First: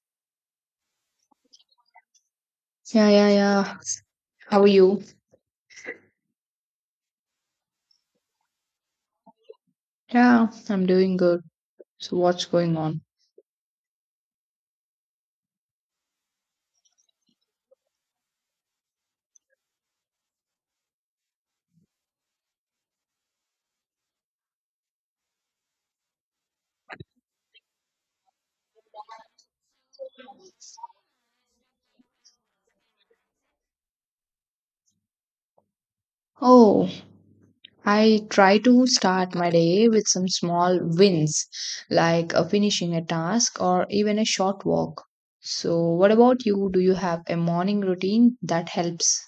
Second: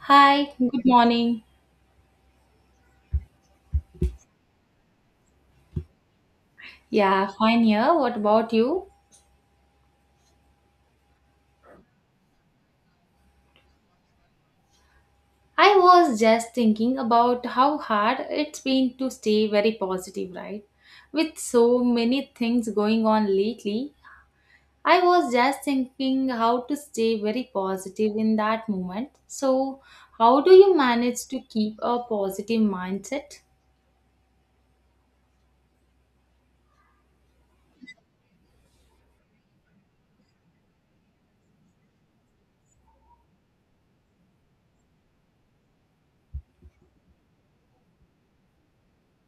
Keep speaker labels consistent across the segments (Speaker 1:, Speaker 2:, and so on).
Speaker 1: Hi, good morning.
Speaker 2: Yeah, yeah, yeah. How are you?
Speaker 1: Yeah, fine here. What about you?
Speaker 2: Yeah, I'm doing good. So, what's going on?
Speaker 1: I was just thinking about how hard it's been to stay very positive, right? With so many things going on lately, I was just thinking how to stay very positive in that moment. So, how do you manage to keep a positive mindset?
Speaker 2: Oh, I try to start my day with some small wins, like finishing a task or even a short walk. So, what about you? Do you have a morning routine that helps?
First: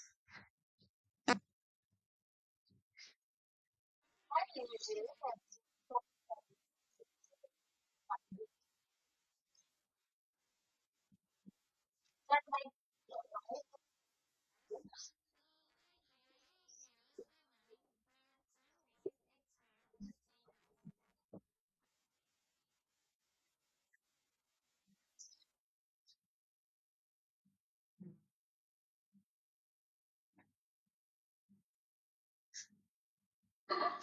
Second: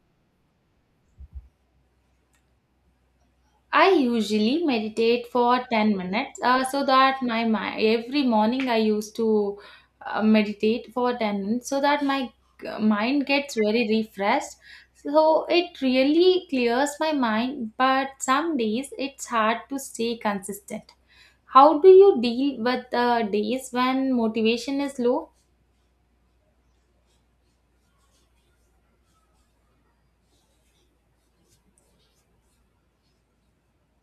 Speaker 1: I usually meditate for 10 minutes so that my mind every morning I used to meditate for 10 minutes so that my mind gets very refreshed. So it really clears my mind, but some days it's hard to stay consistent. How do you deal with days when motivation is low?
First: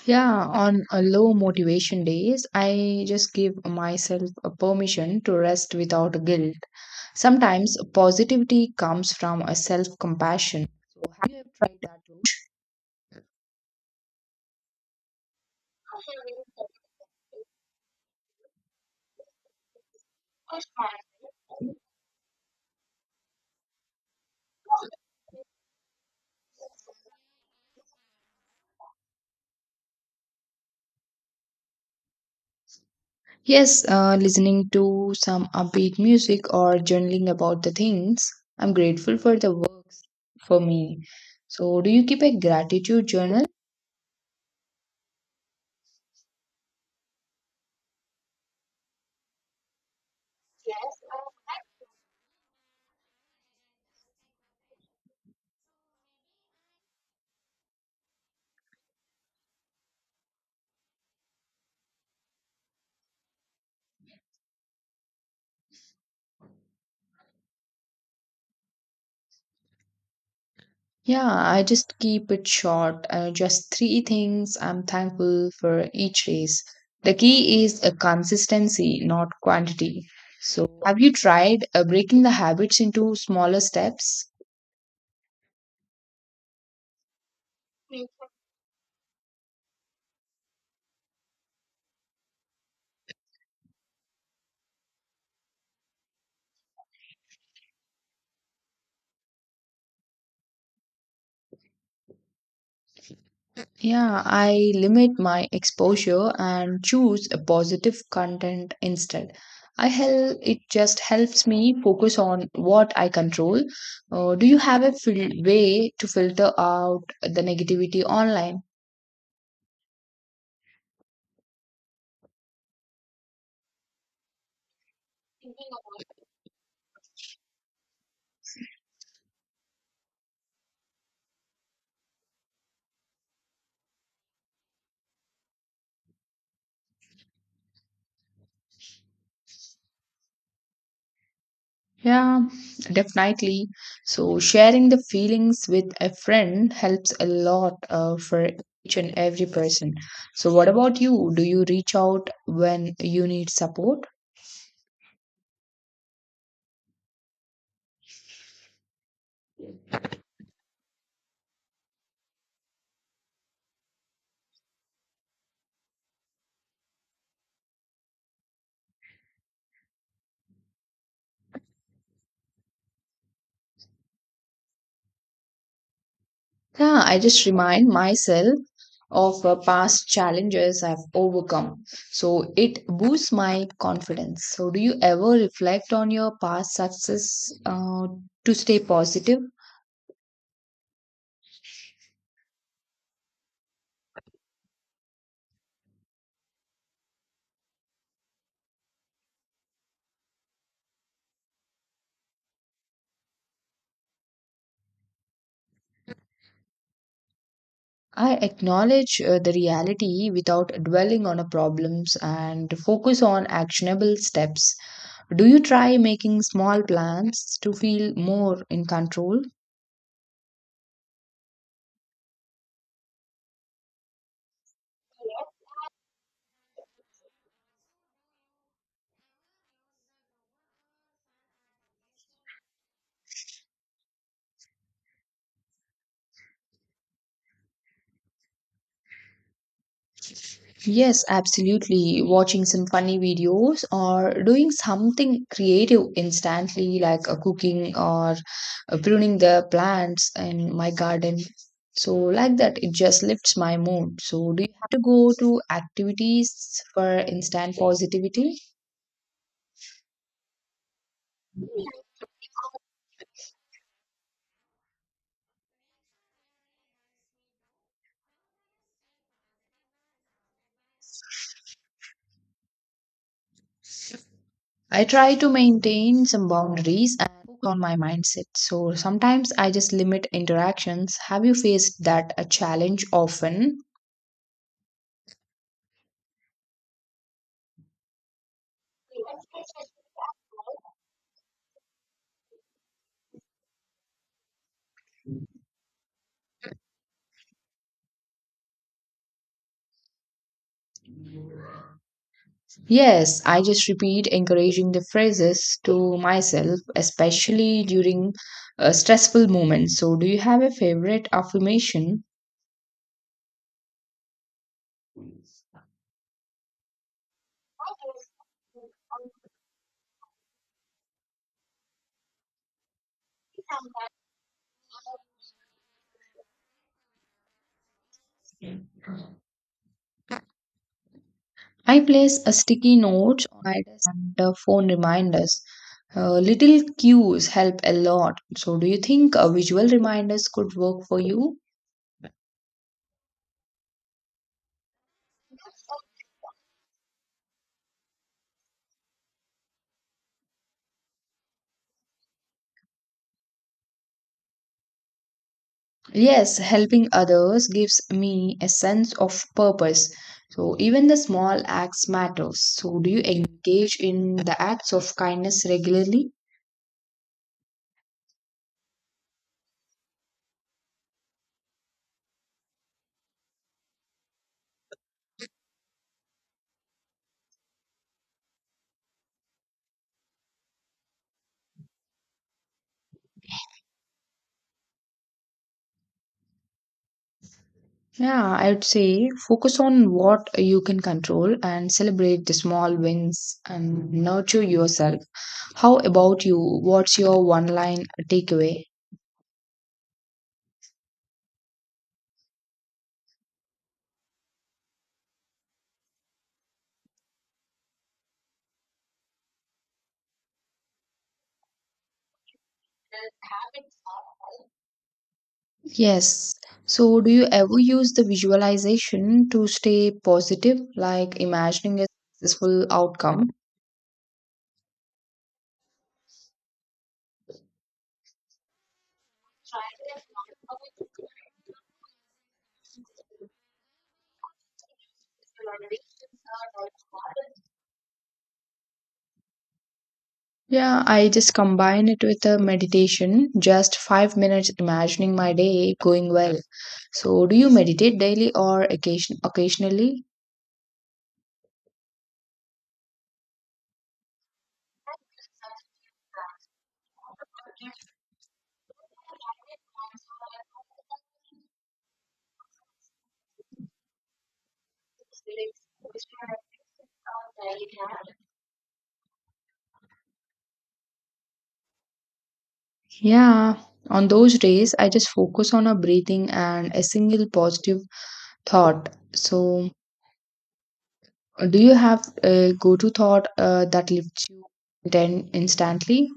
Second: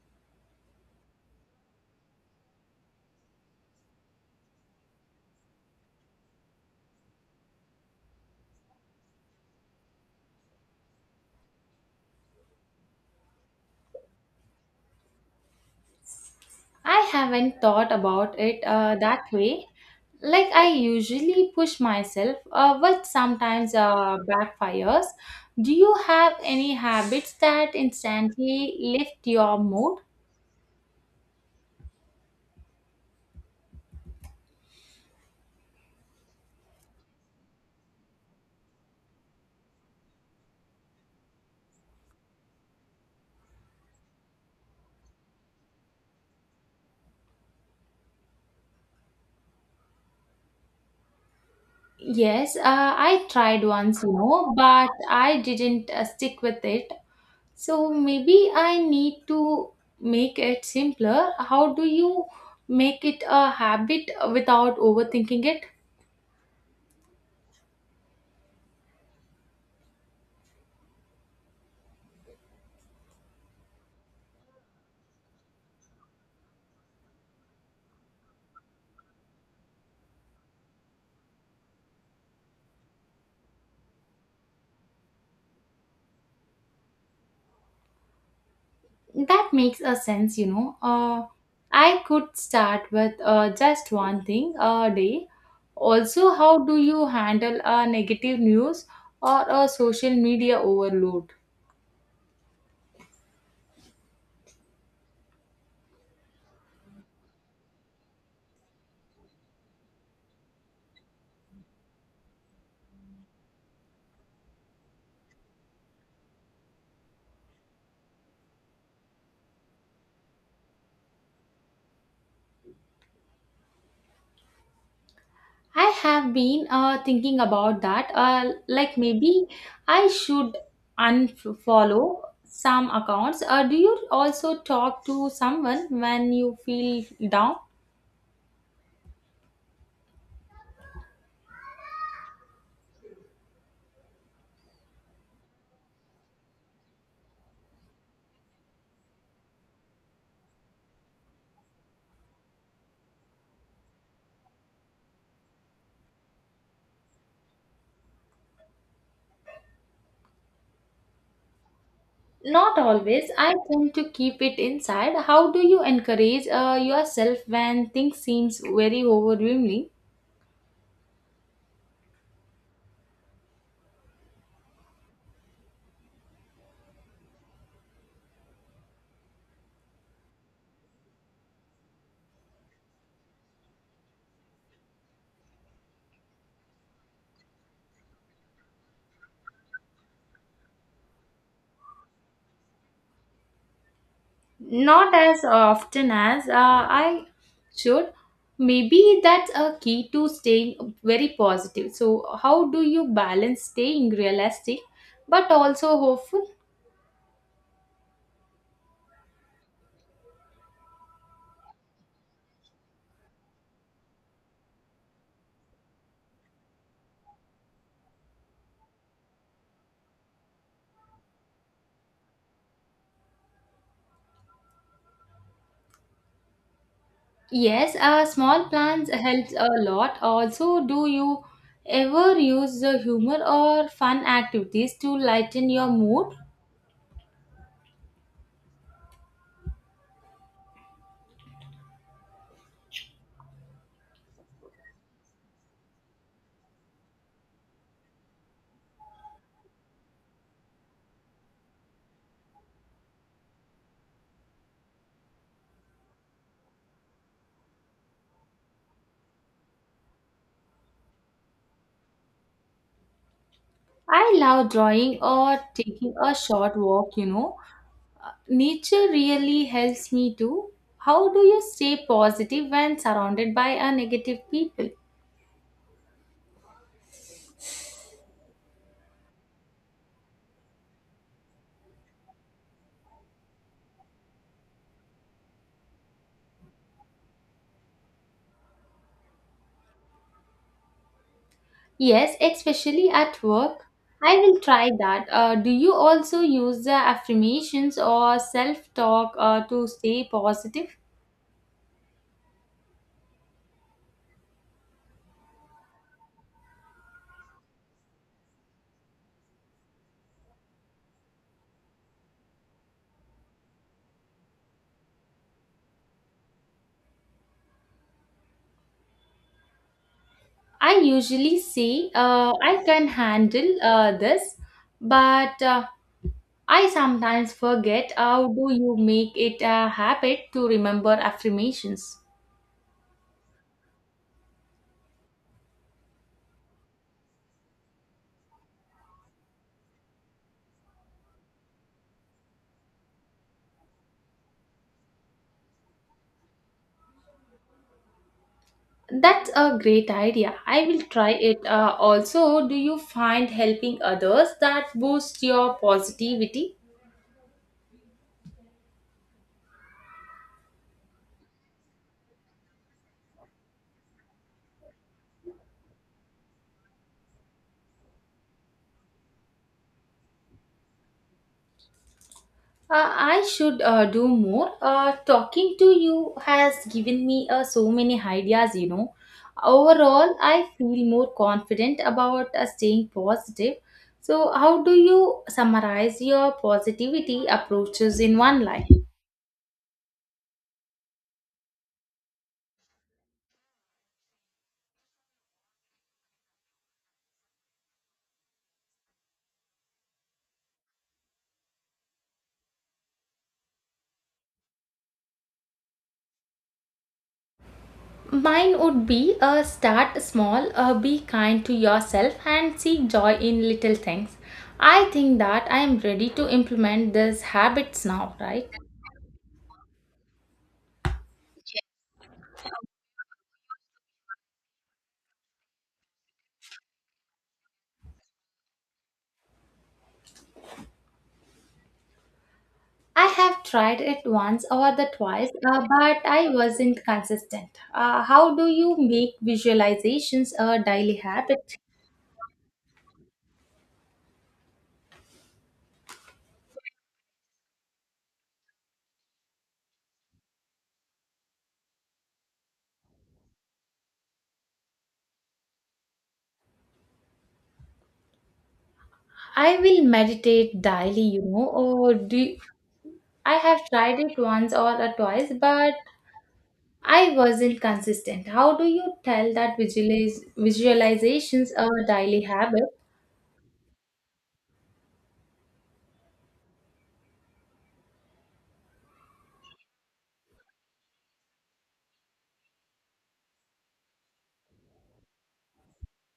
Speaker 2: Yeah, on a low motivation days, I just give myself a permission to rest without guilt. Sometimes positivity comes from a self-compassion. So have you ever tried that
Speaker 1: I haven't thought about it that way. Like I usually push
Speaker 2: route?
Speaker 1: myself, but sometimes backfires. Do you have any habits that instantly lift your mood?
Speaker 2: Yes, listening to some upbeat music or journaling about the things. I'm grateful for the works for me. So do you keep a gratitude journal?
Speaker 1: Yes, I tried once, but I didn't stick with it, so maybe I need to make it simpler. How do you make it a habit without overthinking it?
Speaker 2: Yeah, I just keep it short. Just three things I'm thankful for each race. The key is a consistency, not quantity. So, have you tried breaking the habits into smaller steps?
Speaker 1: That makes a sense. I could start with just one thing a day. Also, how do you handle negative news or a social media overload?
Speaker 2: Yeah, I limit my exposure and choose a positive content instead. It just helps me focus on what I control. Do you have a way to filter out the negativity online?
Speaker 1: I have been thinking about that. Like maybe I should unfollow some accounts. Do you also talk to someone when you feel down?
Speaker 2: Yeah, definitely. So sharing the feelings with a friend helps a lot for each and every person. So what about you? Do you reach out when you need support?
Speaker 1: Not always. I tend to keep it inside. How do you encourage yourself when things seems very overwhelming?
Speaker 2: Yeah, I just remind myself of past challenges I've overcome. So it boosts my confidence. So do you ever reflect on your past success to stay positive?
Speaker 1: Not as often as I should. Maybe that's a key to staying very positive. So, how do you balance staying realistic but also hopeful?
Speaker 2: I acknowledge the reality without dwelling on a problems and focus on actionable steps. Do you try making small plans to feel more in control?
Speaker 1: Yes, small plans helps a lot. Also, do you ever use the humor or fun activities to lighten your mood?
Speaker 2: Yes, absolutely. Watching some funny videos or doing something creative instantly like cooking or pruning the plants in my garden. So like that it just lifts my mood. So do you have to go to activities for instant positivity?
Speaker 1: I love drawing or taking a short walk. Nature really helps me too. How do you stay positive when surrounded by a negative people?
Speaker 2: I try to maintain some boundaries and focus on my mindset. So sometimes I just limit interactions. Have you faced that a challenge often?
Speaker 1: Yes, especially at work. I will try that. Do you also use the affirmations or self talk to stay positive?
Speaker 2: Yes, I just repeat encouraging the phrases to myself, especially during stressful moments. So, do you have a favorite affirmation?
Speaker 1: I usually say, I can handle this, but I sometimes forget. How do you make it a habit to remember
Speaker 2: I
Speaker 1: affirmations?
Speaker 2: place a sticky note on my desk and phone reminders. Little cues help a lot. So, do you think visual reminders could work for you?
Speaker 1: That's a great idea. I will try it. Also, do you find helping others that boosts your
Speaker 2: Yes,
Speaker 1: positivity?
Speaker 2: helping others gives me a sense of purpose. So even the small acts matters. So do you engage in the acts of kindness regularly?
Speaker 1: I should do more. Talking to you has given me so many ideas, you know. Overall, I feel more confident about staying positive. So, how do you summarize your positivity approaches in
Speaker 2: Yeah,
Speaker 1: one
Speaker 2: I would
Speaker 1: line?
Speaker 2: say focus on what you can control and celebrate the small wins and nurture yourself. How about you? What's your one line takeaway?
Speaker 1: Mine would be, start small, be kind to yourself, and seek joy in little things. I think that I am ready to
Speaker 2: Yes.
Speaker 1: implement
Speaker 2: So, do
Speaker 1: these
Speaker 2: you ever
Speaker 1: habits
Speaker 2: use the
Speaker 1: now, right?
Speaker 2: visualization to stay positive, like imagining a successful outcome?
Speaker 1: I have tried it once or the twice, but I wasn't consistent. How do you make visualizations a
Speaker 2: Yeah,
Speaker 1: daily
Speaker 2: I just
Speaker 1: habit?
Speaker 2: combine it with a meditation, just 5 minutes imagining my day going well. So, do you meditate daily or occasionally?
Speaker 1: I will meditate daily, or do I have tried it once or twice, but I wasn't consistent. How do you tell that visualizations are a daily habit?
Speaker 2: Yeah, on those days, I just focus on a breathing and a single positive thought. So, do you have a go-to thought that lifts you then instantly?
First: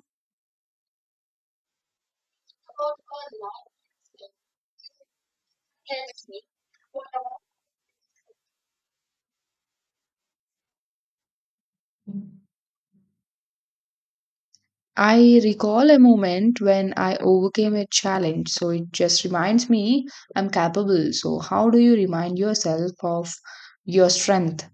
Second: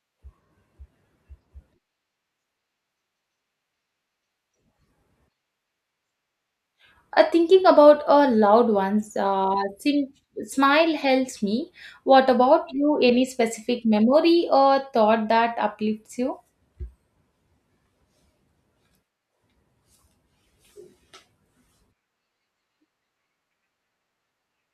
Speaker 1: Thinking about a loud ones, sim- smile helps me. What about you? Any specific memory or thought
Speaker 2: I
Speaker 1: that
Speaker 2: recall a
Speaker 1: uplifts you?
Speaker 2: moment when I overcame a challenge, so it just reminds me I'm capable. So, how do you remind yourself of your strength?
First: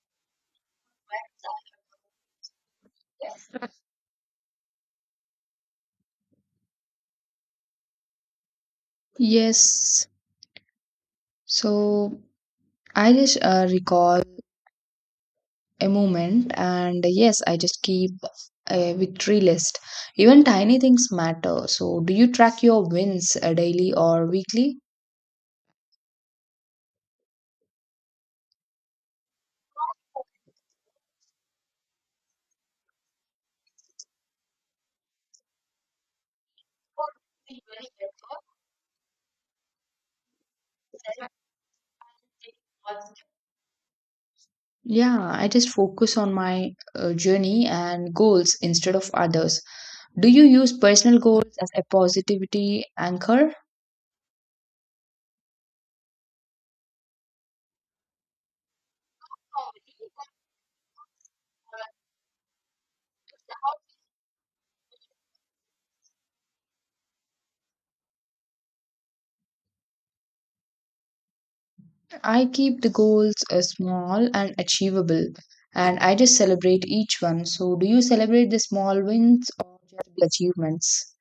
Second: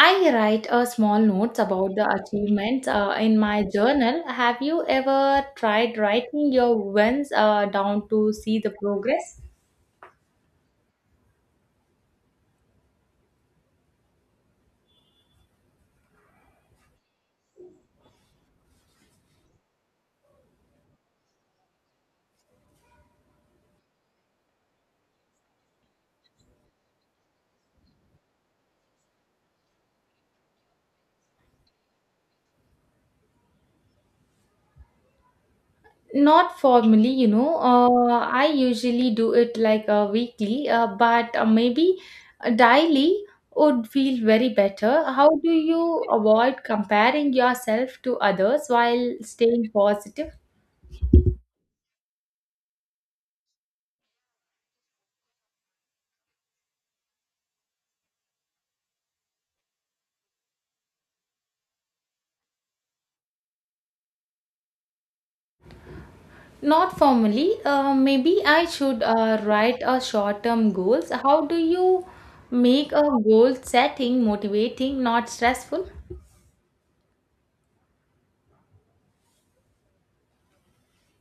Speaker 1: I write a small notes about the achievements in my journal. Have you ever tried writing your wins down to see the progress?
Speaker 2: Yes, so I just recall a moment, and yes, I just keep a victory list. Even tiny things matter. So, do you track your wins daily or weekly?
Speaker 1: Not formally. I usually do it like a weekly, but maybe daily would feel very better.
Speaker 2: Yeah,
Speaker 1: How
Speaker 2: I
Speaker 1: do
Speaker 2: just
Speaker 1: you
Speaker 2: focus on
Speaker 1: avoid
Speaker 2: my
Speaker 1: comparing
Speaker 2: journey
Speaker 1: yourself
Speaker 2: and
Speaker 1: to
Speaker 2: goals
Speaker 1: others
Speaker 2: instead of
Speaker 1: while
Speaker 2: others.
Speaker 1: staying
Speaker 2: Do
Speaker 1: positive?
Speaker 2: you use personal goals as a positivity anchor?
Speaker 1: Not formally. Maybe I should write a short-term goals. How do you
Speaker 2: I keep the
Speaker 1: make a
Speaker 2: goals
Speaker 1: goal setting
Speaker 2: small and
Speaker 1: motivating, not
Speaker 2: achievable,
Speaker 1: stressful?
Speaker 2: and I just celebrate each one. So, do you celebrate the small wins or just the achievements?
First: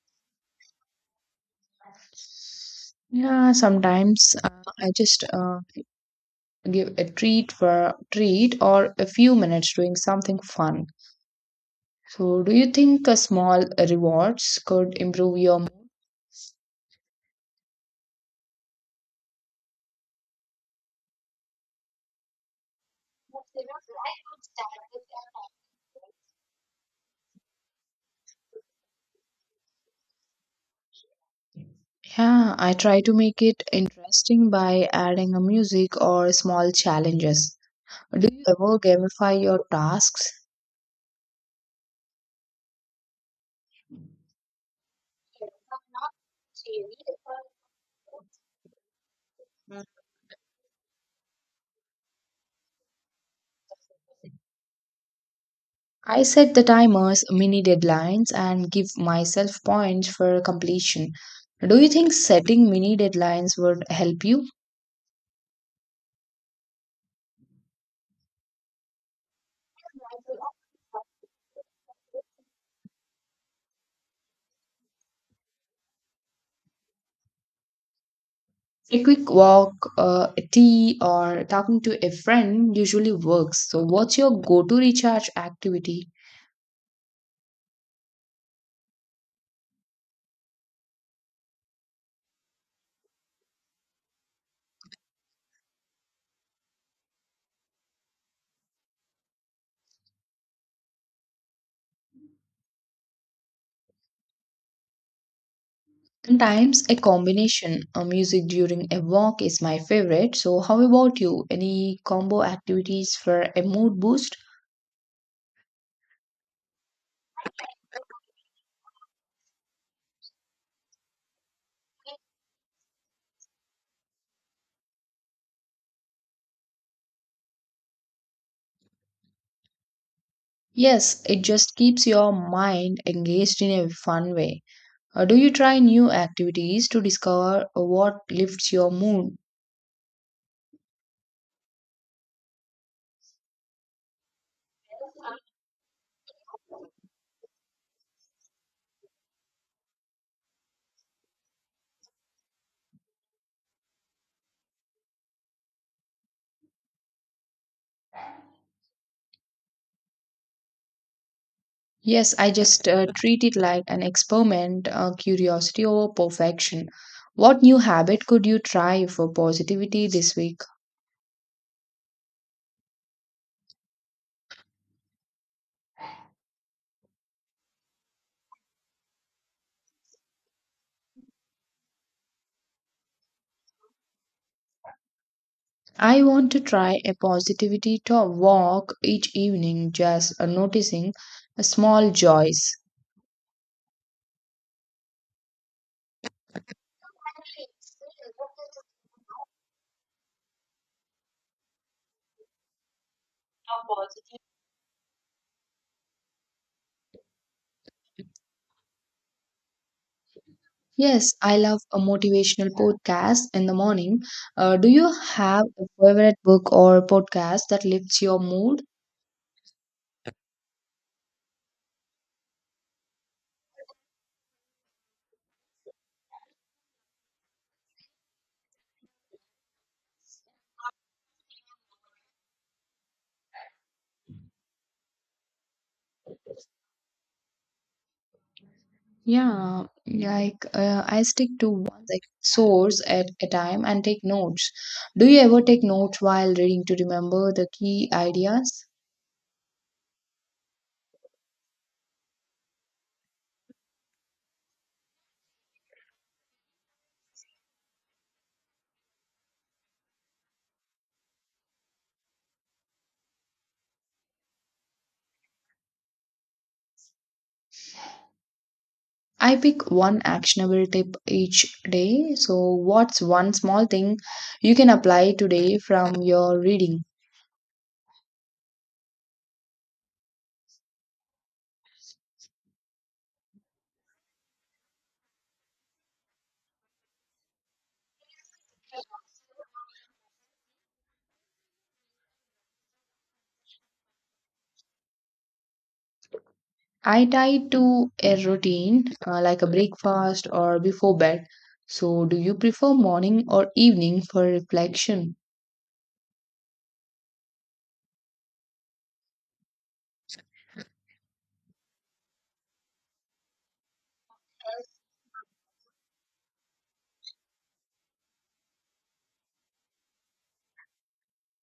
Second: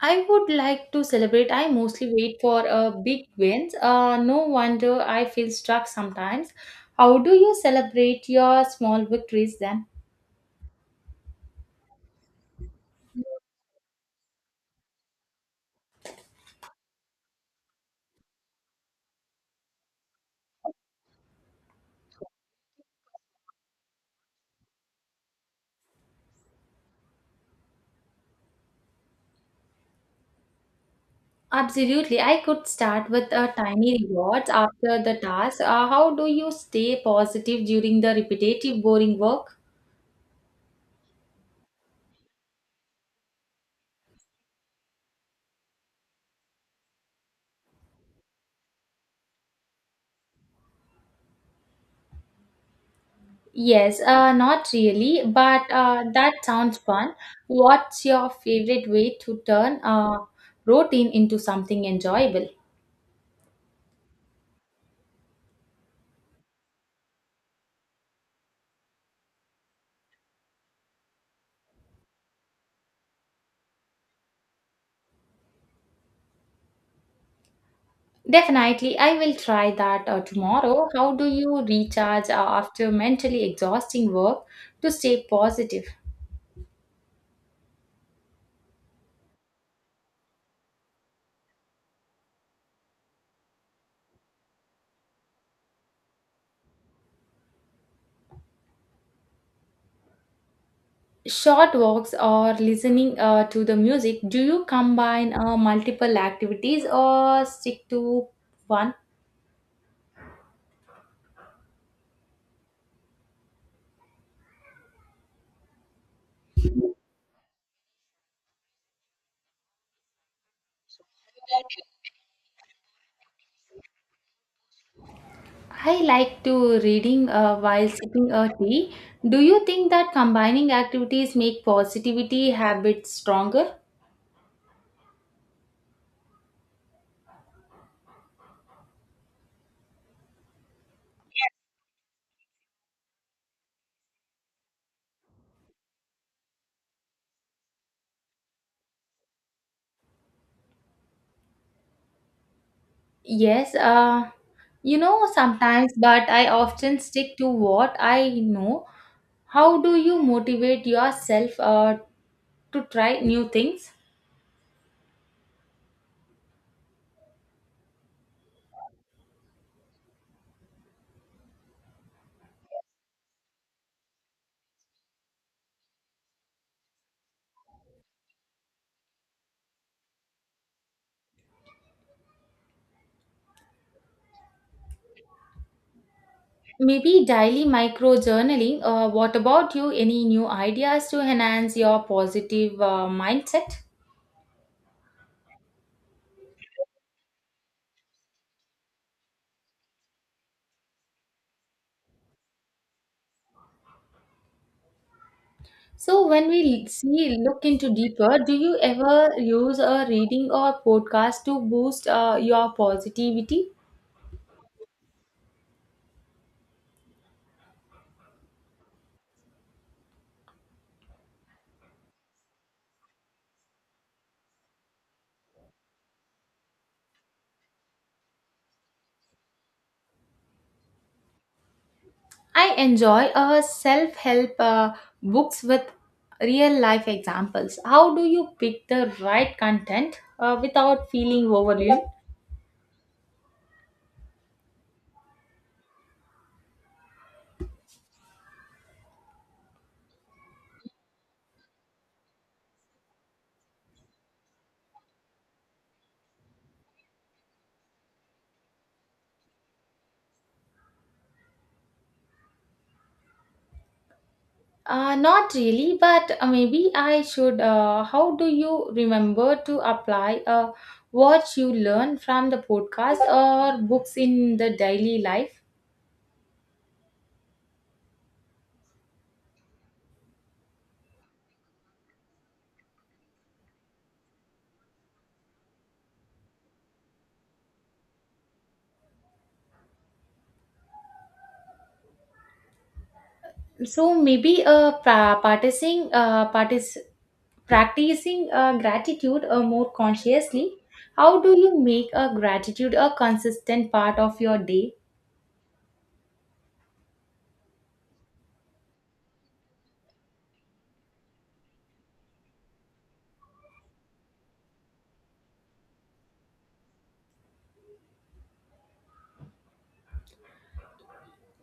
Speaker 1: I would like to celebrate. I mostly wait for big
Speaker 2: Yeah,
Speaker 1: wins.
Speaker 2: sometimes
Speaker 1: No
Speaker 2: I
Speaker 1: wonder
Speaker 2: just
Speaker 1: I feel stuck sometimes.
Speaker 2: give a
Speaker 1: How do
Speaker 2: treat
Speaker 1: you
Speaker 2: for
Speaker 1: celebrate
Speaker 2: treat
Speaker 1: your
Speaker 2: or
Speaker 1: small
Speaker 2: a few
Speaker 1: victories
Speaker 2: minutes
Speaker 1: then?
Speaker 2: doing something fun. So, do you think a small rewards could improve your mood?
Speaker 1: Absolutely. I
Speaker 2: Yeah,
Speaker 1: could
Speaker 2: I try
Speaker 1: start
Speaker 2: to
Speaker 1: with
Speaker 2: make
Speaker 1: a
Speaker 2: it
Speaker 1: tiny
Speaker 2: interesting
Speaker 1: rewards
Speaker 2: by
Speaker 1: after the
Speaker 2: adding a
Speaker 1: task.
Speaker 2: music
Speaker 1: How do
Speaker 2: or
Speaker 1: you
Speaker 2: small
Speaker 1: stay
Speaker 2: challenges.
Speaker 1: positive during the
Speaker 2: Do you ever
Speaker 1: repetitive, boring
Speaker 2: gamify
Speaker 1: work?
Speaker 2: your tasks?
Speaker 1: Yes, not really, but
Speaker 2: I
Speaker 1: that
Speaker 2: set the
Speaker 1: sounds fun.
Speaker 2: timers, mini
Speaker 1: What's your
Speaker 2: deadlines, and give
Speaker 1: favorite way to
Speaker 2: myself
Speaker 1: turn
Speaker 2: points for
Speaker 1: routine
Speaker 2: completion.
Speaker 1: into
Speaker 2: Do
Speaker 1: something
Speaker 2: you think
Speaker 1: enjoyable?
Speaker 2: setting mini deadlines would help you?
Speaker 1: Definitely,
Speaker 2: A
Speaker 1: I
Speaker 2: quick
Speaker 1: will try
Speaker 2: walk,
Speaker 1: that
Speaker 2: a
Speaker 1: tomorrow.
Speaker 2: tea,
Speaker 1: How do
Speaker 2: or
Speaker 1: you
Speaker 2: talking to a
Speaker 1: recharge
Speaker 2: friend
Speaker 1: after
Speaker 2: usually
Speaker 1: mentally
Speaker 2: works. So,
Speaker 1: exhausting
Speaker 2: what's your
Speaker 1: work
Speaker 2: go to
Speaker 1: to stay
Speaker 2: recharge
Speaker 1: positive?
Speaker 2: activity?
Speaker 1: Short walks or listening to the music. Do you combine multiple
Speaker 2: Sometimes
Speaker 1: activities
Speaker 2: a
Speaker 1: or
Speaker 2: combination
Speaker 1: stick
Speaker 2: of
Speaker 1: to
Speaker 2: music during
Speaker 1: one?
Speaker 2: a walk is my favorite. So, how about you? Any combo activities for a mood boost?
Speaker 1: I like to reading while sipping a tea. Do you think that combining
Speaker 2: Yes,
Speaker 1: activities
Speaker 2: it
Speaker 1: make
Speaker 2: just keeps your
Speaker 1: positivity
Speaker 2: mind
Speaker 1: habits
Speaker 2: engaged in
Speaker 1: stronger?
Speaker 2: a fun way. Or do you try new activities to discover what lifts your mood?
Speaker 1: Yes, sometimes, but I often stick to what I know. How do you motivate yourself
Speaker 2: Yes, I
Speaker 1: to
Speaker 2: just
Speaker 1: try
Speaker 2: treat
Speaker 1: new
Speaker 2: it like
Speaker 1: things?
Speaker 2: an experiment, curiosity over perfection. What new habit could you try for positivity this week? I want to try a
Speaker 1: Maybe daily
Speaker 2: positivity
Speaker 1: micro
Speaker 2: to
Speaker 1: journaling.
Speaker 2: walk each
Speaker 1: What about
Speaker 2: evening,
Speaker 1: you? Any
Speaker 2: just
Speaker 1: new ideas
Speaker 2: noticing
Speaker 1: to enhance your
Speaker 2: small joys.
Speaker 1: positive mindset? So, when we see, look into deeper, do you ever use a reading or
Speaker 2: Yes,
Speaker 1: podcast
Speaker 2: I
Speaker 1: to
Speaker 2: love a
Speaker 1: boost
Speaker 2: motivational
Speaker 1: your
Speaker 2: podcast in
Speaker 1: positivity?
Speaker 2: the morning. Do you have a favorite book or podcast that lifts your mood?
Speaker 1: I enjoy self help books with real life examples. How do you pick the right
Speaker 2: Yeah,
Speaker 1: content
Speaker 2: like
Speaker 1: without
Speaker 2: I
Speaker 1: feeling
Speaker 2: stick to
Speaker 1: overwhelmed?
Speaker 2: one like source at a time and take notes. Do you ever take notes while reading to remember the key ideas?
Speaker 1: Not really, but maybe I should. How do you
Speaker 2: I
Speaker 1: remember to
Speaker 2: pick one
Speaker 1: apply
Speaker 2: actionable tip
Speaker 1: what you
Speaker 2: each
Speaker 1: learn
Speaker 2: day.
Speaker 1: from the
Speaker 2: So,
Speaker 1: podcast
Speaker 2: what's one
Speaker 1: or
Speaker 2: small thing
Speaker 1: books in the
Speaker 2: you can
Speaker 1: daily
Speaker 2: apply
Speaker 1: life?
Speaker 2: today from your reading?
Speaker 1: So maybe
Speaker 2: I tie to a
Speaker 1: practicing
Speaker 2: routine
Speaker 1: gratitude
Speaker 2: like a
Speaker 1: more
Speaker 2: breakfast
Speaker 1: consciously.
Speaker 2: or before
Speaker 1: How
Speaker 2: bed.
Speaker 1: do you make
Speaker 2: So,
Speaker 1: a
Speaker 2: do you prefer
Speaker 1: gratitude a
Speaker 2: morning or
Speaker 1: consistent part
Speaker 2: evening
Speaker 1: of
Speaker 2: for
Speaker 1: your day?
Speaker 2: reflection?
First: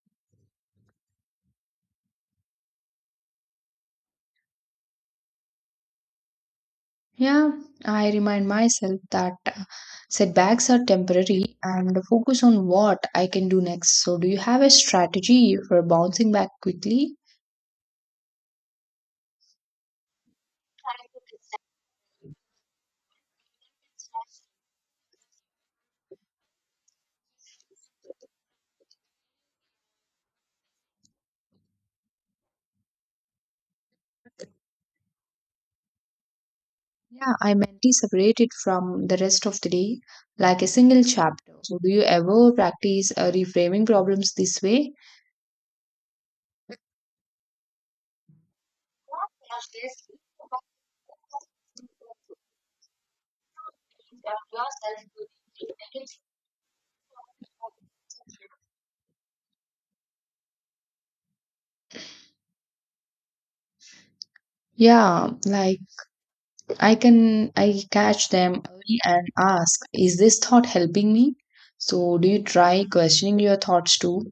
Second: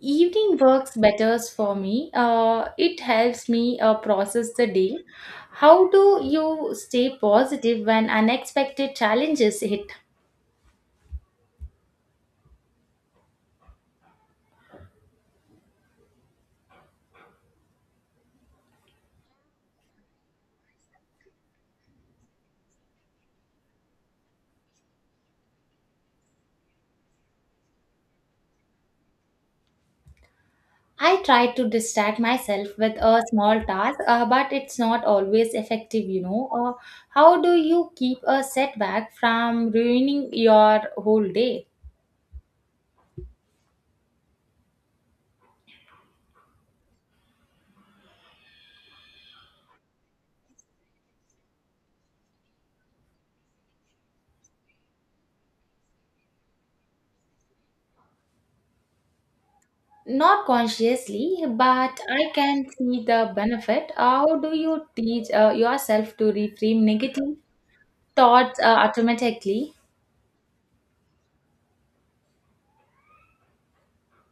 Speaker 1: Evening works better for me. It helps me process the day. How do you stay
Speaker 2: Yeah,
Speaker 1: positive when
Speaker 2: I remind
Speaker 1: unexpected
Speaker 2: myself that
Speaker 1: challenges hit?
Speaker 2: setbacks are temporary and focus on what I can do next. So, do you have a strategy for bouncing back quickly?
Speaker 1: I try to distract myself with a small task, but it's not always effective.
Speaker 2: Yeah,
Speaker 1: How
Speaker 2: I
Speaker 1: do you
Speaker 2: mentally
Speaker 1: keep
Speaker 2: separate
Speaker 1: a
Speaker 2: it from
Speaker 1: setback
Speaker 2: the rest of the
Speaker 1: from
Speaker 2: day
Speaker 1: ruining
Speaker 2: like a
Speaker 1: your
Speaker 2: single
Speaker 1: whole
Speaker 2: chapter.
Speaker 1: day?
Speaker 2: So, do you ever practice reframing problems this way?
Speaker 1: Not consciously, but I can see the benefit. How do you
Speaker 2: Yeah,
Speaker 1: teach
Speaker 2: like
Speaker 1: yourself to reframe
Speaker 2: I
Speaker 1: negative
Speaker 2: can I catch
Speaker 1: thoughts
Speaker 2: them early and
Speaker 1: automatically?
Speaker 2: ask, is this thought helping me? So, do you try questioning your thoughts too?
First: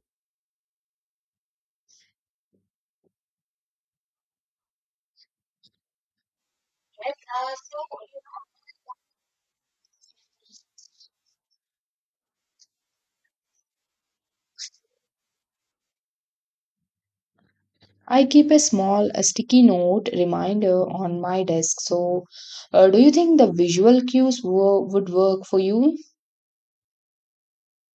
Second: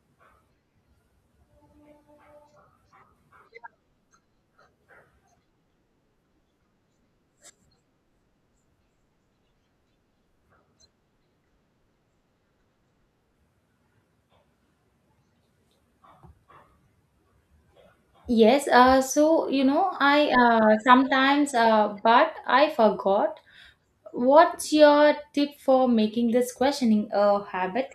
Speaker 2: I keep a
Speaker 1: Yes,
Speaker 2: small a sticky note
Speaker 1: I
Speaker 2: reminder on my
Speaker 1: sometimes,
Speaker 2: desk. So,
Speaker 1: but I
Speaker 2: do you think
Speaker 1: forgot.
Speaker 2: the visual cues
Speaker 1: What's
Speaker 2: would
Speaker 1: your
Speaker 2: work
Speaker 1: tip
Speaker 2: for
Speaker 1: for
Speaker 2: you?
Speaker 1: making this questioning a habit?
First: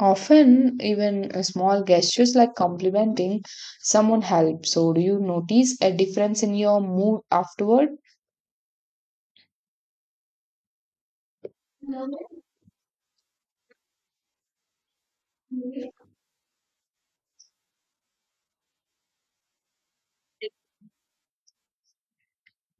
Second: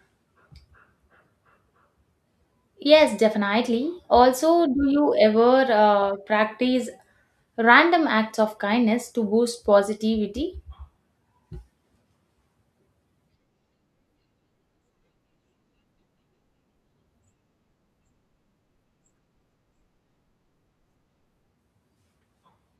Speaker 2: Often, even small gestures like
Speaker 1: Yes,
Speaker 2: complimenting
Speaker 1: definitely.
Speaker 2: someone help.
Speaker 1: Also, do
Speaker 2: So, do
Speaker 1: you
Speaker 2: you
Speaker 1: ever
Speaker 2: notice a difference in your
Speaker 1: practice
Speaker 2: mood afterward?
Speaker 1: random acts of kindness to boost positivity?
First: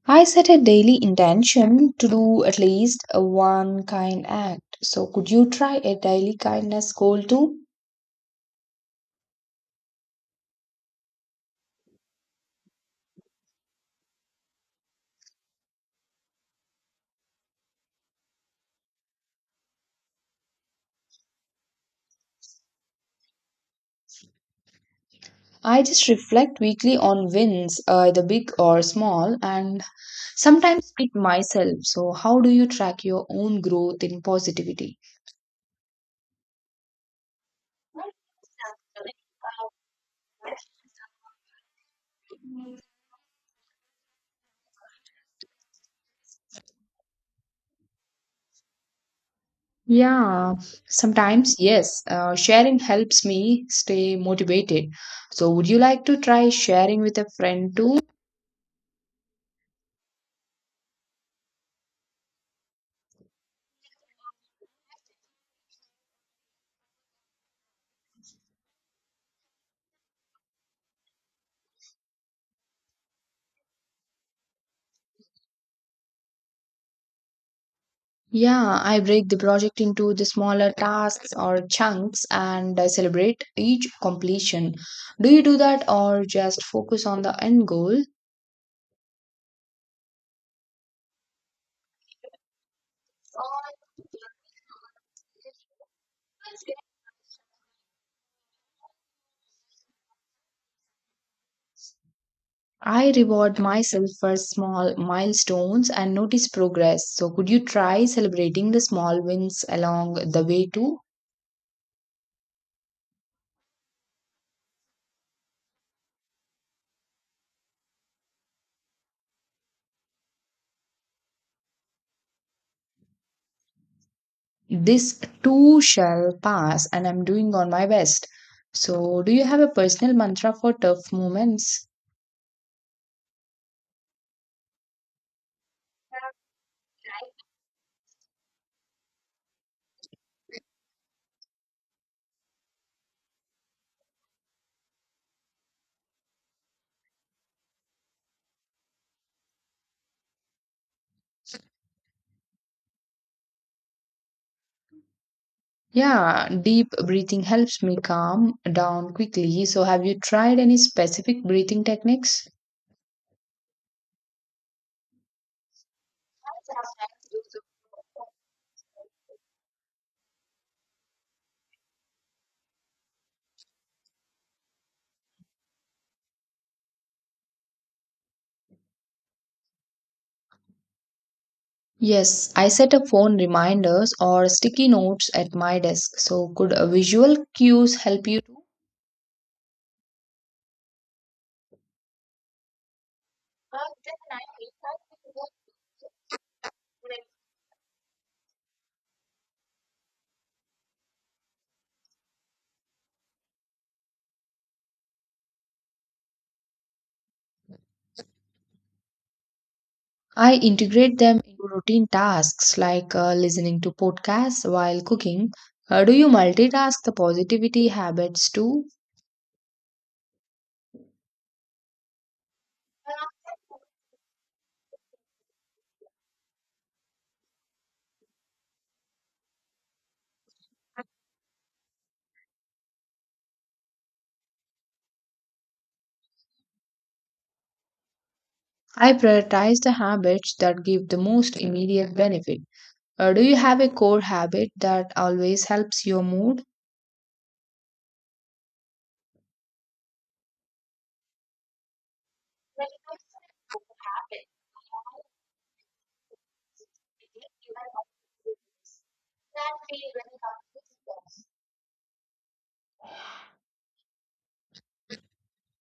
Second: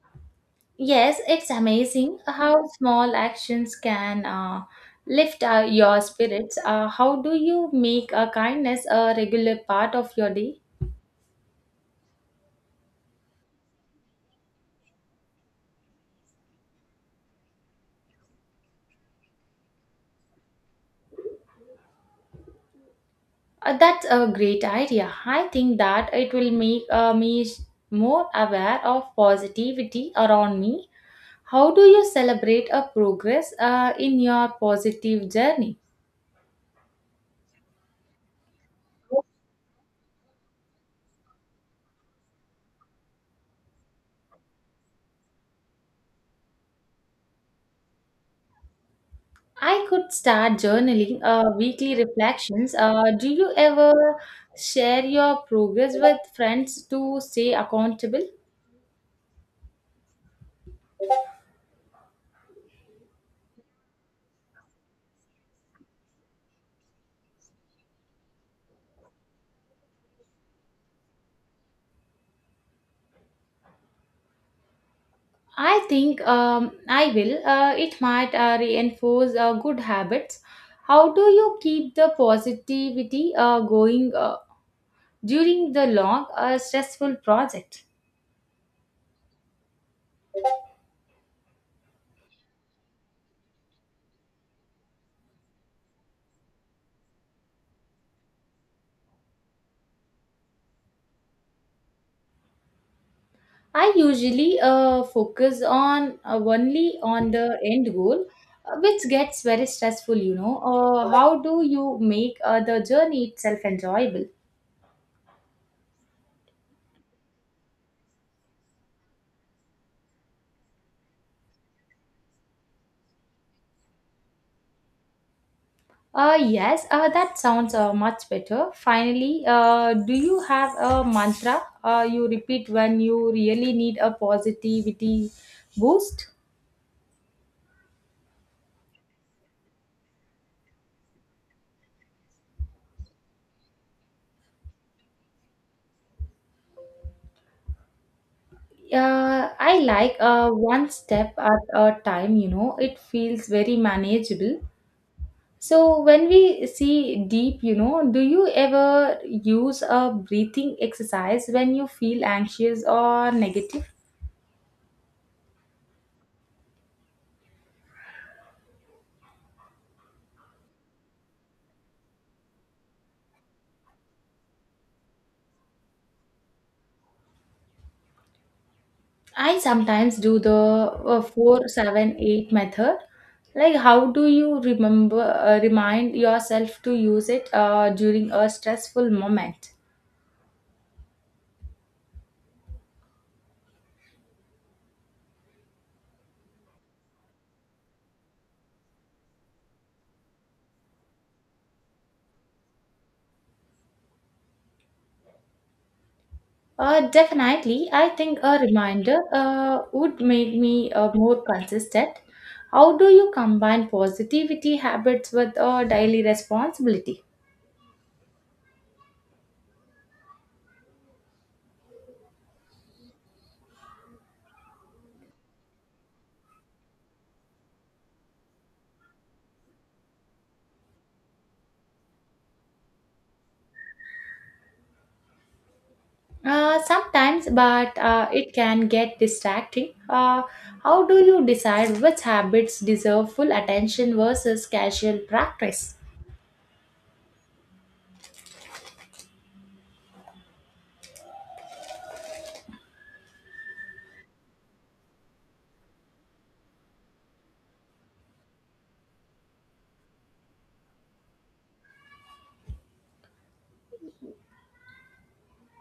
Speaker 2: I set a daily
Speaker 1: Yes, it's
Speaker 2: intention to
Speaker 1: amazing
Speaker 2: do at
Speaker 1: how
Speaker 2: least
Speaker 1: small actions
Speaker 2: one
Speaker 1: can
Speaker 2: kind act. So, could
Speaker 1: lift
Speaker 2: you try a
Speaker 1: your
Speaker 2: daily
Speaker 1: spirits.
Speaker 2: kindness
Speaker 1: How
Speaker 2: goal
Speaker 1: do
Speaker 2: too?
Speaker 1: you make a kindness a regular part of your day? That's a great idea. I think
Speaker 2: I just
Speaker 1: that it will
Speaker 2: reflect
Speaker 1: make
Speaker 2: weekly
Speaker 1: uh,
Speaker 2: on
Speaker 1: me s-
Speaker 2: wins, either
Speaker 1: more
Speaker 2: big or
Speaker 1: aware of
Speaker 2: small, and
Speaker 1: positivity around me.
Speaker 2: sometimes it
Speaker 1: How
Speaker 2: myself.
Speaker 1: do you
Speaker 2: So, how do you
Speaker 1: celebrate a
Speaker 2: track your
Speaker 1: progress
Speaker 2: own growth
Speaker 1: in
Speaker 2: in
Speaker 1: your
Speaker 2: positivity?
Speaker 1: positive journey? I could start
Speaker 2: Yeah,
Speaker 1: journaling
Speaker 2: sometimes
Speaker 1: weekly
Speaker 2: yes. Uh,
Speaker 1: reflections.
Speaker 2: sharing helps
Speaker 1: Do you
Speaker 2: me
Speaker 1: ever
Speaker 2: stay motivated.
Speaker 1: share your
Speaker 2: So, would you
Speaker 1: progress
Speaker 2: like to
Speaker 1: with
Speaker 2: try
Speaker 1: friends
Speaker 2: sharing with
Speaker 1: to
Speaker 2: a
Speaker 1: stay
Speaker 2: friend too?
Speaker 1: accountable? I think I will. It might
Speaker 2: Yeah, I break
Speaker 1: reinforce
Speaker 2: the project
Speaker 1: good
Speaker 2: into the
Speaker 1: habits.
Speaker 2: smaller
Speaker 1: How do
Speaker 2: tasks
Speaker 1: you
Speaker 2: or
Speaker 1: keep the
Speaker 2: chunks and I
Speaker 1: positivity
Speaker 2: celebrate
Speaker 1: uh,
Speaker 2: each
Speaker 1: going uh,
Speaker 2: completion. Do you do
Speaker 1: during
Speaker 2: that
Speaker 1: the
Speaker 2: or
Speaker 1: long or
Speaker 2: just focus
Speaker 1: stressful
Speaker 2: on the end
Speaker 1: project?
Speaker 2: goal? I reward
Speaker 1: I
Speaker 2: myself for
Speaker 1: usually
Speaker 2: small
Speaker 1: focus
Speaker 2: milestones and
Speaker 1: on
Speaker 2: notice
Speaker 1: only
Speaker 2: progress. So,
Speaker 1: on
Speaker 2: could you
Speaker 1: the end
Speaker 2: try
Speaker 1: goal,
Speaker 2: celebrating the
Speaker 1: which
Speaker 2: small
Speaker 1: gets
Speaker 2: wins
Speaker 1: very
Speaker 2: along
Speaker 1: stressful.
Speaker 2: the way too?
Speaker 1: How do you make the journey itself enjoyable?
Speaker 2: This too shall
Speaker 1: Yes,
Speaker 2: pass and I'm
Speaker 1: that
Speaker 2: doing on
Speaker 1: sounds
Speaker 2: my best.
Speaker 1: much better.
Speaker 2: So do you
Speaker 1: Finally,
Speaker 2: have a personal
Speaker 1: do you
Speaker 2: mantra for
Speaker 1: have a
Speaker 2: tough
Speaker 1: mantra
Speaker 2: moments?
Speaker 1: you repeat when you really need a positivity boost? I like, one step at a time. It feels very manageable. So when
Speaker 2: Yeah,
Speaker 1: we
Speaker 2: deep
Speaker 1: see
Speaker 2: breathing
Speaker 1: deep, you
Speaker 2: helps me
Speaker 1: know, do you
Speaker 2: calm down
Speaker 1: ever
Speaker 2: quickly. So
Speaker 1: use
Speaker 2: have
Speaker 1: a
Speaker 2: you tried any
Speaker 1: breathing
Speaker 2: specific
Speaker 1: exercise when
Speaker 2: breathing
Speaker 1: you feel
Speaker 2: techniques?
Speaker 1: anxious or negative? I sometimes do the
Speaker 2: Yes,
Speaker 1: 478
Speaker 2: I set
Speaker 1: method.
Speaker 2: up phone
Speaker 1: Like how
Speaker 2: reminders
Speaker 1: do
Speaker 2: or
Speaker 1: you
Speaker 2: sticky
Speaker 1: remember
Speaker 2: notes at my
Speaker 1: remind
Speaker 2: desk. So could
Speaker 1: yourself to use
Speaker 2: visual
Speaker 1: it
Speaker 2: cues help
Speaker 1: during
Speaker 2: you?
Speaker 1: a stressful moment? Definitely, I think a reminder would
Speaker 2: I
Speaker 1: make me
Speaker 2: integrate them
Speaker 1: more
Speaker 2: into routine
Speaker 1: consistent.
Speaker 2: tasks
Speaker 1: How do
Speaker 2: like
Speaker 1: you
Speaker 2: listening
Speaker 1: combine
Speaker 2: to podcasts
Speaker 1: positivity
Speaker 2: while
Speaker 1: habits
Speaker 2: cooking.
Speaker 1: with a
Speaker 2: Do
Speaker 1: daily
Speaker 2: you multitask the
Speaker 1: responsibility?
Speaker 2: positivity habits too?
Speaker 1: Sometimes, but it can
Speaker 2: I
Speaker 1: get
Speaker 2: prioritize the
Speaker 1: distracting.
Speaker 2: habits that
Speaker 1: How
Speaker 2: give the
Speaker 1: do you
Speaker 2: most
Speaker 1: decide
Speaker 2: immediate
Speaker 1: which
Speaker 2: benefit.
Speaker 1: habits deserve
Speaker 2: Do
Speaker 1: full
Speaker 2: you have a
Speaker 1: attention
Speaker 2: core
Speaker 1: versus
Speaker 2: habit that
Speaker 1: casual
Speaker 2: always
Speaker 1: practice?
Speaker 2: helps your mood?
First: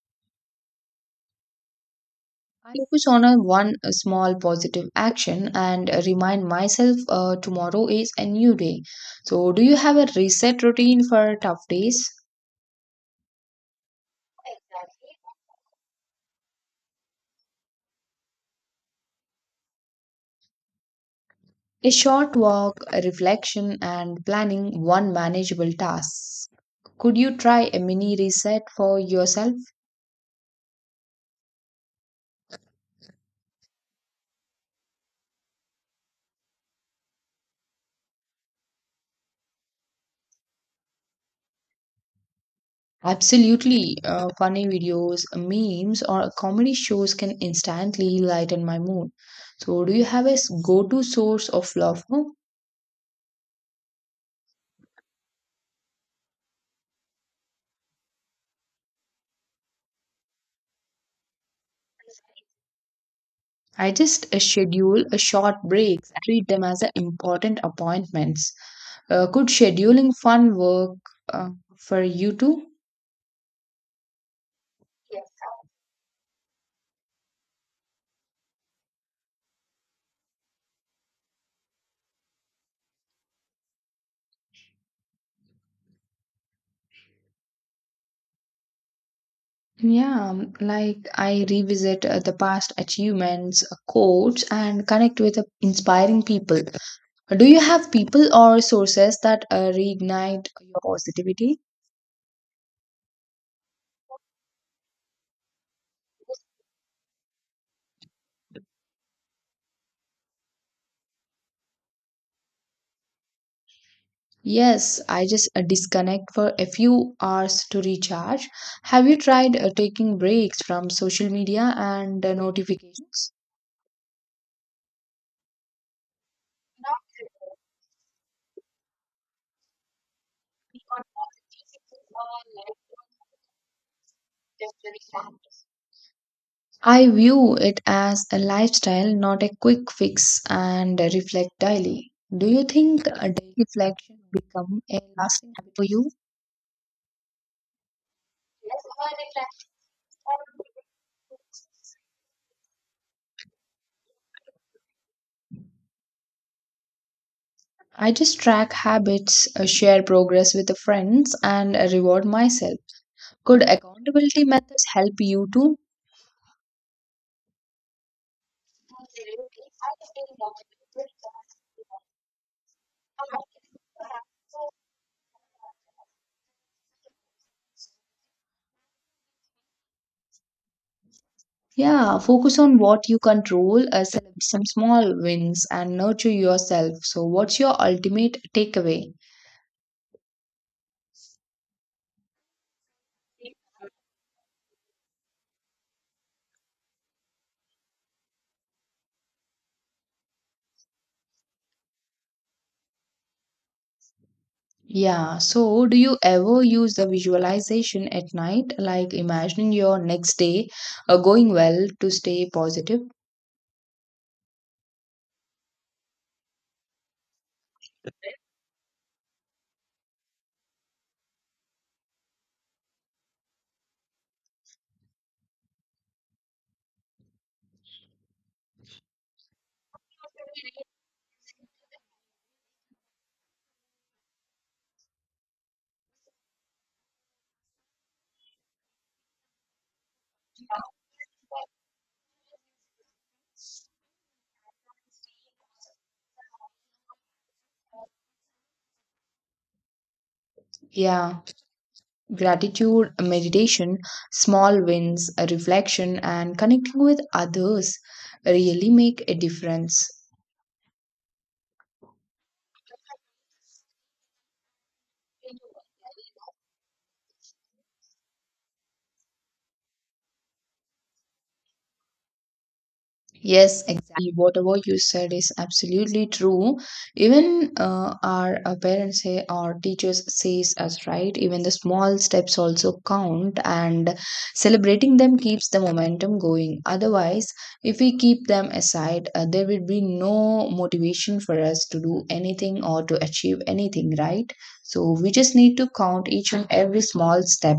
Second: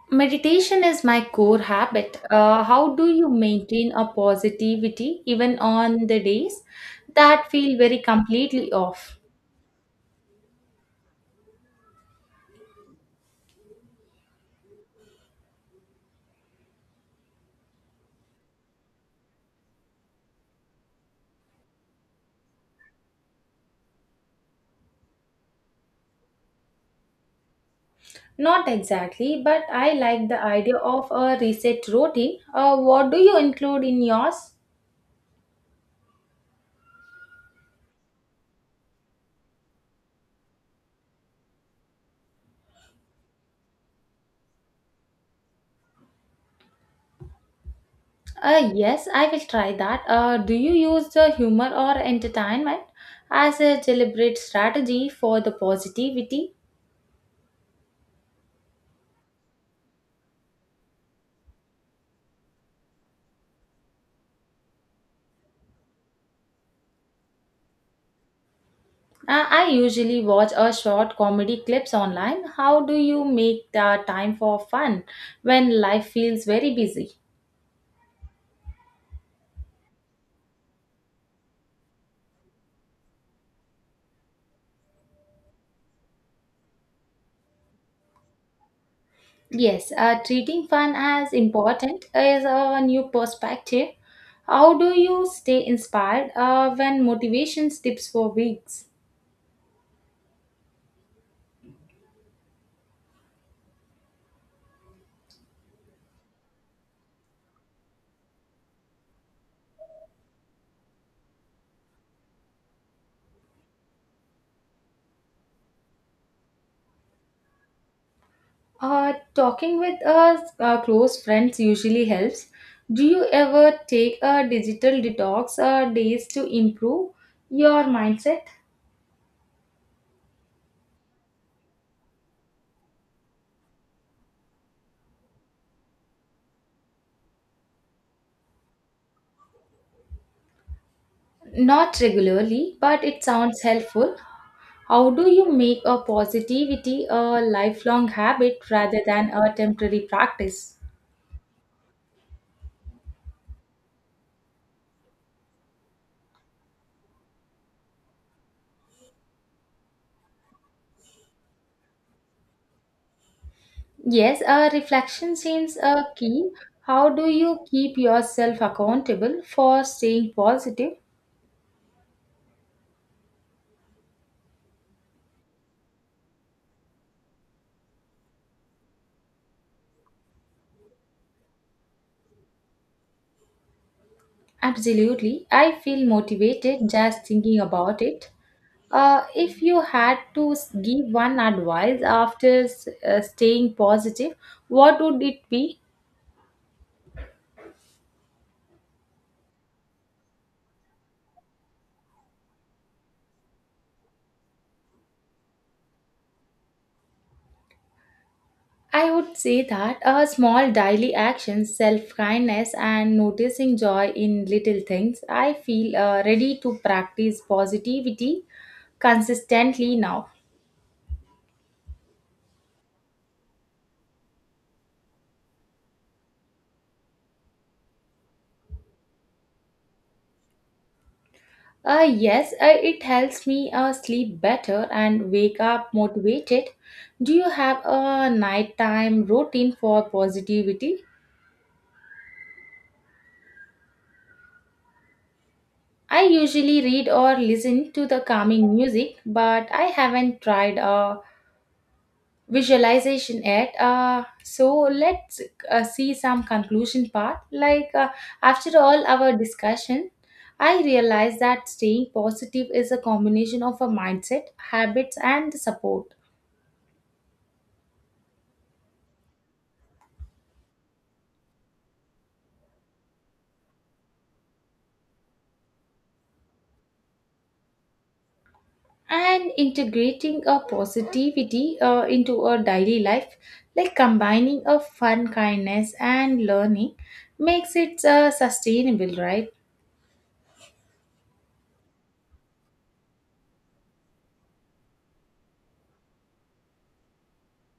Speaker 1: Meditation is my core habit.
Speaker 2: I
Speaker 1: How
Speaker 2: focus
Speaker 1: do
Speaker 2: on
Speaker 1: you
Speaker 2: a one
Speaker 1: maintain
Speaker 2: a
Speaker 1: a
Speaker 2: small positive
Speaker 1: positivity
Speaker 2: action
Speaker 1: even
Speaker 2: and
Speaker 1: on the
Speaker 2: remind
Speaker 1: days
Speaker 2: myself
Speaker 1: that feel
Speaker 2: tomorrow
Speaker 1: very
Speaker 2: is a new
Speaker 1: completely
Speaker 2: day.
Speaker 1: off?
Speaker 2: So, do you have a reset routine for tough days? A short walk, a reflection, and planning one manageable task. Could you try a mini reset
Speaker 1: Not
Speaker 2: for
Speaker 1: exactly,
Speaker 2: yourself?
Speaker 1: but I like the idea of a reset routine. What do you include in yours?
Speaker 2: Absolutely. Funny videos, memes, or comedy shows can instantly lighten my
Speaker 1: Yes,
Speaker 2: mood.
Speaker 1: I will try
Speaker 2: So, do you
Speaker 1: that.
Speaker 2: have a
Speaker 1: Do you
Speaker 2: go-to
Speaker 1: use the
Speaker 2: source
Speaker 1: humor
Speaker 2: of
Speaker 1: or
Speaker 2: love? No,
Speaker 1: entertainment as a deliberate strategy for the positivity?
Speaker 2: I just schedule a short breaks, and treat them as a important appointments. Uh, could
Speaker 1: I
Speaker 2: scheduling
Speaker 1: usually watch
Speaker 2: fun
Speaker 1: a
Speaker 2: work
Speaker 1: short
Speaker 2: uh,
Speaker 1: comedy clips
Speaker 2: for you
Speaker 1: online.
Speaker 2: too?
Speaker 1: How do you make the time for fun when life feels very busy? Yes,
Speaker 2: Yeah,
Speaker 1: treating fun
Speaker 2: like
Speaker 1: as
Speaker 2: I revisit
Speaker 1: important
Speaker 2: the
Speaker 1: is
Speaker 2: past
Speaker 1: a new
Speaker 2: achievements,
Speaker 1: perspective.
Speaker 2: quotes,
Speaker 1: How
Speaker 2: and
Speaker 1: do
Speaker 2: connect
Speaker 1: you
Speaker 2: with
Speaker 1: stay
Speaker 2: inspiring
Speaker 1: inspired
Speaker 2: people.
Speaker 1: when
Speaker 2: Do you
Speaker 1: motivation
Speaker 2: have
Speaker 1: dips for
Speaker 2: people or
Speaker 1: weeks?
Speaker 2: sources that reignite your positivity? Yes, I just disconnect for a few hours to recharge. Have you tried
Speaker 1: Talking with
Speaker 2: taking
Speaker 1: a
Speaker 2: breaks from
Speaker 1: close
Speaker 2: social
Speaker 1: friends
Speaker 2: media
Speaker 1: usually
Speaker 2: and
Speaker 1: helps. Do you
Speaker 2: notifications?
Speaker 1: ever take a digital detox days to improve your mindset?
Speaker 2: I view it as a lifestyle, not a quick fix, and reflect
Speaker 1: Not
Speaker 2: daily. Do you
Speaker 1: regularly, but
Speaker 2: think
Speaker 1: it
Speaker 2: a daily
Speaker 1: sounds helpful.
Speaker 2: reflection become a
Speaker 1: How do
Speaker 2: lasting
Speaker 1: you
Speaker 2: habit
Speaker 1: make
Speaker 2: for
Speaker 1: a
Speaker 2: you?
Speaker 1: positivity a lifelong habit rather than a temporary practice?
Speaker 2: I just track habits, share progress with the friends, and reward myself. Could
Speaker 1: Yes,
Speaker 2: accountability
Speaker 1: a
Speaker 2: methods help
Speaker 1: reflection
Speaker 2: you
Speaker 1: seems
Speaker 2: too?
Speaker 1: a key. How do you keep yourself accountable for staying positive?
Speaker 2: Yeah, focus on what you control, celebrate some small
Speaker 1: Absolutely.
Speaker 2: wins,
Speaker 1: I
Speaker 2: and
Speaker 1: feel
Speaker 2: nurture
Speaker 1: motivated
Speaker 2: yourself. So,
Speaker 1: just thinking
Speaker 2: what's your
Speaker 1: about it.
Speaker 2: ultimate takeaway?
Speaker 1: If you had to give one advice after staying positive, what would it be?
Speaker 2: Yeah, so do you ever use the visualization at night,
Speaker 1: I
Speaker 2: like
Speaker 1: would say
Speaker 2: imagining
Speaker 1: that
Speaker 2: your next day
Speaker 1: small daily
Speaker 2: going
Speaker 1: actions,
Speaker 2: well to
Speaker 1: self
Speaker 2: stay
Speaker 1: kindness,
Speaker 2: positive?
Speaker 1: and noticing joy in little things. I feel ready to practice positivity consistently now. Yes, it helps me sleep better and wake up motivated. Do you have a nighttime routine for positivity? I usually read or listen to the calming music, but I haven't tried a
Speaker 2: Yeah, gratitude,
Speaker 1: visualization yet.
Speaker 2: meditation,
Speaker 1: So
Speaker 2: small wins,
Speaker 1: let's see
Speaker 2: reflection,
Speaker 1: some
Speaker 2: and connecting
Speaker 1: conclusion
Speaker 2: with
Speaker 1: part. Like
Speaker 2: others
Speaker 1: after
Speaker 2: really
Speaker 1: all
Speaker 2: make
Speaker 1: our
Speaker 2: a difference.
Speaker 1: discussion, I realized that staying positive is a combination of a mindset, habits, and support.
Speaker 2: Yes, exactly. Whatever you said is absolutely true. Even our parents say,
Speaker 1: And
Speaker 2: our teachers
Speaker 1: integrating a
Speaker 2: says us right. Even the
Speaker 1: positivity
Speaker 2: small
Speaker 1: into
Speaker 2: steps
Speaker 1: our
Speaker 2: also
Speaker 1: daily life,
Speaker 2: count,
Speaker 1: like
Speaker 2: and
Speaker 1: combining a
Speaker 2: celebrating
Speaker 1: fun
Speaker 2: them keeps the
Speaker 1: kindness
Speaker 2: momentum
Speaker 1: and
Speaker 2: going.
Speaker 1: learning,
Speaker 2: Otherwise,
Speaker 1: makes
Speaker 2: if
Speaker 1: it
Speaker 2: we keep them
Speaker 1: sustainable,
Speaker 2: aside,
Speaker 1: right?
Speaker 2: there will be no motivation for us to do anything or to achieve anything, right? So we just need to count each and every small step.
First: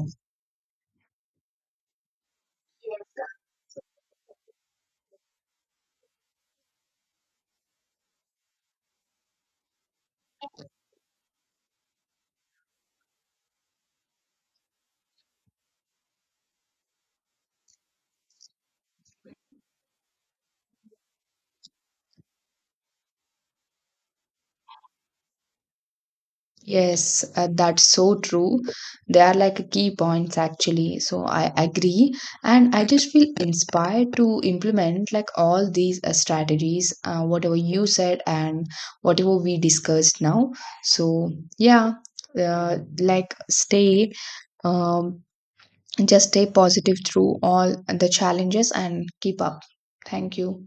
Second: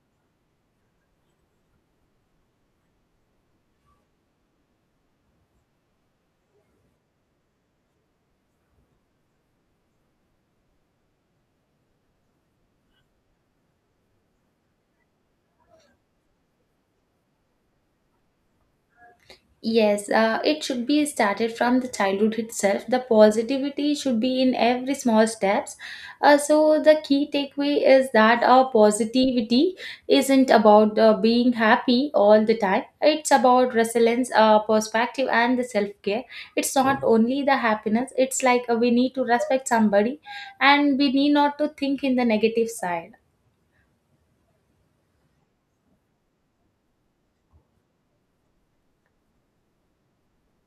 Speaker 1: Yes, it should be started from the childhood itself. The positivity should be in every small steps. So the
Speaker 2: Yes,
Speaker 1: key takeaway
Speaker 2: that's
Speaker 1: is
Speaker 2: so
Speaker 1: that
Speaker 2: true.
Speaker 1: our
Speaker 2: They are like
Speaker 1: positivity
Speaker 2: key points
Speaker 1: isn't
Speaker 2: actually.
Speaker 1: about
Speaker 2: So I
Speaker 1: being happy
Speaker 2: agree.
Speaker 1: all the
Speaker 2: And I
Speaker 1: time.
Speaker 2: just feel
Speaker 1: It's about
Speaker 2: inspired
Speaker 1: resilience,
Speaker 2: to implement like
Speaker 1: perspective, and the
Speaker 2: all
Speaker 1: self
Speaker 2: these
Speaker 1: care. It's
Speaker 2: strategies,
Speaker 1: not only
Speaker 2: whatever
Speaker 1: the
Speaker 2: you
Speaker 1: happiness.
Speaker 2: said
Speaker 1: It's like
Speaker 2: and
Speaker 1: we need to
Speaker 2: whatever we
Speaker 1: respect
Speaker 2: discussed
Speaker 1: somebody,
Speaker 2: now.
Speaker 1: and we
Speaker 2: So
Speaker 1: need not to
Speaker 2: yeah,
Speaker 1: think in the negative side.
Speaker 2: like um, just stay positive through all the challenges and keep up. Thank you.